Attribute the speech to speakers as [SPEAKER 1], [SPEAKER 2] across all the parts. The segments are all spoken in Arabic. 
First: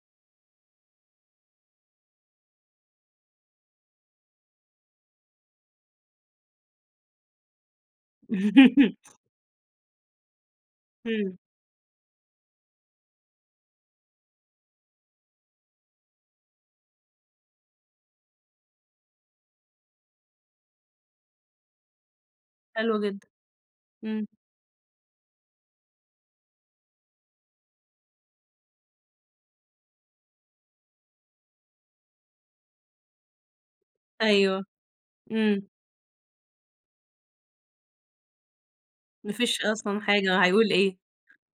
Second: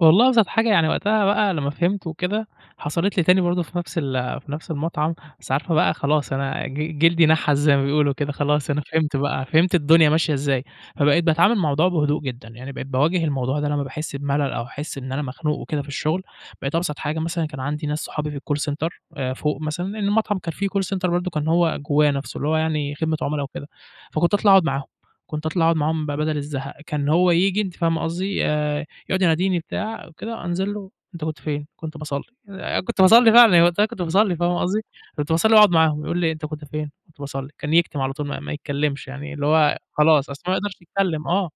[SPEAKER 1] والله أبسط حاجة يعني وقتها بقى على ما فهمت وكده، حصلِت لي تاني برضه في نفس ال في نفس المطعم، بس عارفة بقى خلاص أنا ج جلدي نحس زي ما بيقولوا كده خلاص أنا فهمت بقى، فهمت الدنيا ماشية إزاي، فبقيت
[SPEAKER 2] إمم.
[SPEAKER 1] باتعامل مع الموضوع بهدوء جدًا، يعني بقيت باواجه الموضوع ده لمّا باحس بملل أو أحس إن أنا مخنوق وكده في الشغل، بقيت أبسط حاجة مثلًا كان عندي ناس صُحابي في الcall center آآ، فوق مثلًا لإنه المطعم كان فيه call center برضه كان هو جواه نفسه، اللي هو يعني
[SPEAKER 2] حلو
[SPEAKER 1] خدمة
[SPEAKER 2] جدً.ا
[SPEAKER 1] عملا وكده.
[SPEAKER 2] إمم.
[SPEAKER 1] فكُنت أطلع أقعد معاهم، كنت أطلع أقعد معاهم ب بدل الزهق، كان هو ييجي، أنتِ فاهمة قصدي؟ آآ، يقعد يناديني بتاع وكده، أنزل له "أنت كنت فين؟" كنت باصَلّي، آآ، كُنت باصلي فعلًا يعني وقتها كُنت باصلي، فاهمة
[SPEAKER 2] أيوه،
[SPEAKER 1] قصدي؟ كُنت باصلّي
[SPEAKER 2] إمم.
[SPEAKER 1] وأقعد معاهم، يقول لي إيه، "أنت كنت فين؟" "كُنت باصَلّي." كان يكتم على طول، ما ما يتكلمش،
[SPEAKER 2] ما
[SPEAKER 1] يعني اللي
[SPEAKER 2] فيش
[SPEAKER 1] هو
[SPEAKER 2] أصلًا
[SPEAKER 1] خلاص، أصل
[SPEAKER 2] حاجة،
[SPEAKER 1] هو ما
[SPEAKER 2] هيقول
[SPEAKER 1] يقدرش
[SPEAKER 2] إيه؟
[SPEAKER 1] يتكلم، آه،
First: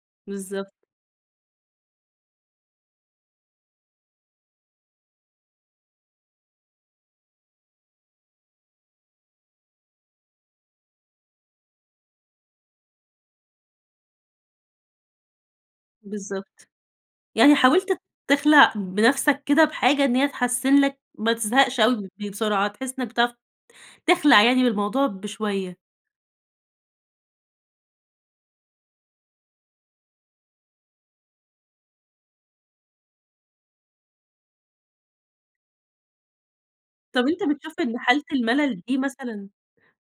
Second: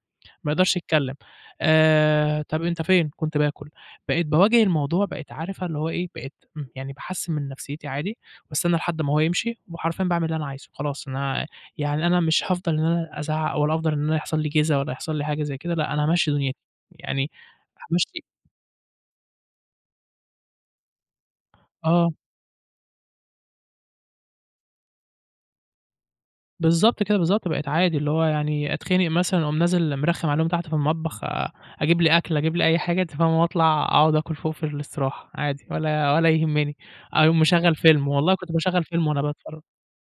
[SPEAKER 1] ما أقدرش
[SPEAKER 2] بالضبط.
[SPEAKER 1] أتكلم آآ، "طب أنت فين؟" "كنت باكل." بقيت باواجه الموضوع، بقيت عارفة اللي هو إيه، بقيت م يعني باحسّن من نفسيتي عادي، باستنى لحد ما هو يمشي وحرفيًا باعمل اللي أنا عايزه، خلاص، أنا يعني أنا مش هافضل إن أنا أزعل أو أفضل إن يحصل لي جِزا ولا يحصل لي حاجة زي كده، لا، أنا هامَشّي دنيتي
[SPEAKER 2] بالضبط.
[SPEAKER 1] يعني
[SPEAKER 2] يعني حاولت
[SPEAKER 1] هامَشّي
[SPEAKER 2] تخلع بنفسك كده بحاجة إن هي تحسن لك ما تزهقش أوي
[SPEAKER 1] آه.
[SPEAKER 2] بي بسرعة، تحس إنّك بتعرف تخلع يعني بالموضوع بشوية.
[SPEAKER 1] بالضبط كده، بالضبط، بقيت عادي، اللي هو يعني أتخنق مثلًا أقوم نازل مرخّم عليهم تحت في المطبخ، أ أجيب لي أكل أجيب لي أي حاجة، أنتِ فاهمة؟ وأطلع أقعُد آكل فوق في الاستراحة. عادي ولا ولا يهمّني،
[SPEAKER 2] طب
[SPEAKER 1] أقوم
[SPEAKER 2] أنت
[SPEAKER 1] مشغّل
[SPEAKER 2] بتشوف إن
[SPEAKER 1] فيلم،
[SPEAKER 2] حالة
[SPEAKER 1] والله كنت
[SPEAKER 2] الملل
[SPEAKER 1] باشغّل
[SPEAKER 2] دي
[SPEAKER 1] فيلم وأنا
[SPEAKER 2] مثلًا
[SPEAKER 1] باتفرّج.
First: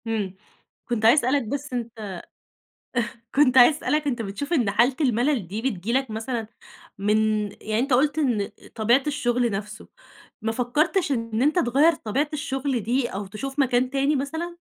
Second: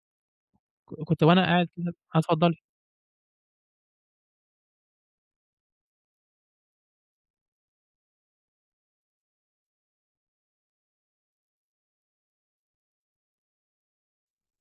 [SPEAKER 2] أمم،
[SPEAKER 1] ك
[SPEAKER 2] كنت عايزة
[SPEAKER 1] كُنت
[SPEAKER 2] أسألك
[SPEAKER 1] وأنا قاعد
[SPEAKER 2] بس
[SPEAKER 1] كده
[SPEAKER 2] أنت
[SPEAKER 1] آه، اتفضّلي.
[SPEAKER 2] كنت عايزة أسألك أنت بتشوف إن حالة الملل دي، بتيجي لك مثلًا من يعني أنت قُلت إن طبيعة الشغل نفسه، ما فكّرتش إن أنت تغيّر طبيعة الشغل دي أو تشوف مكان تاني مثلًا؟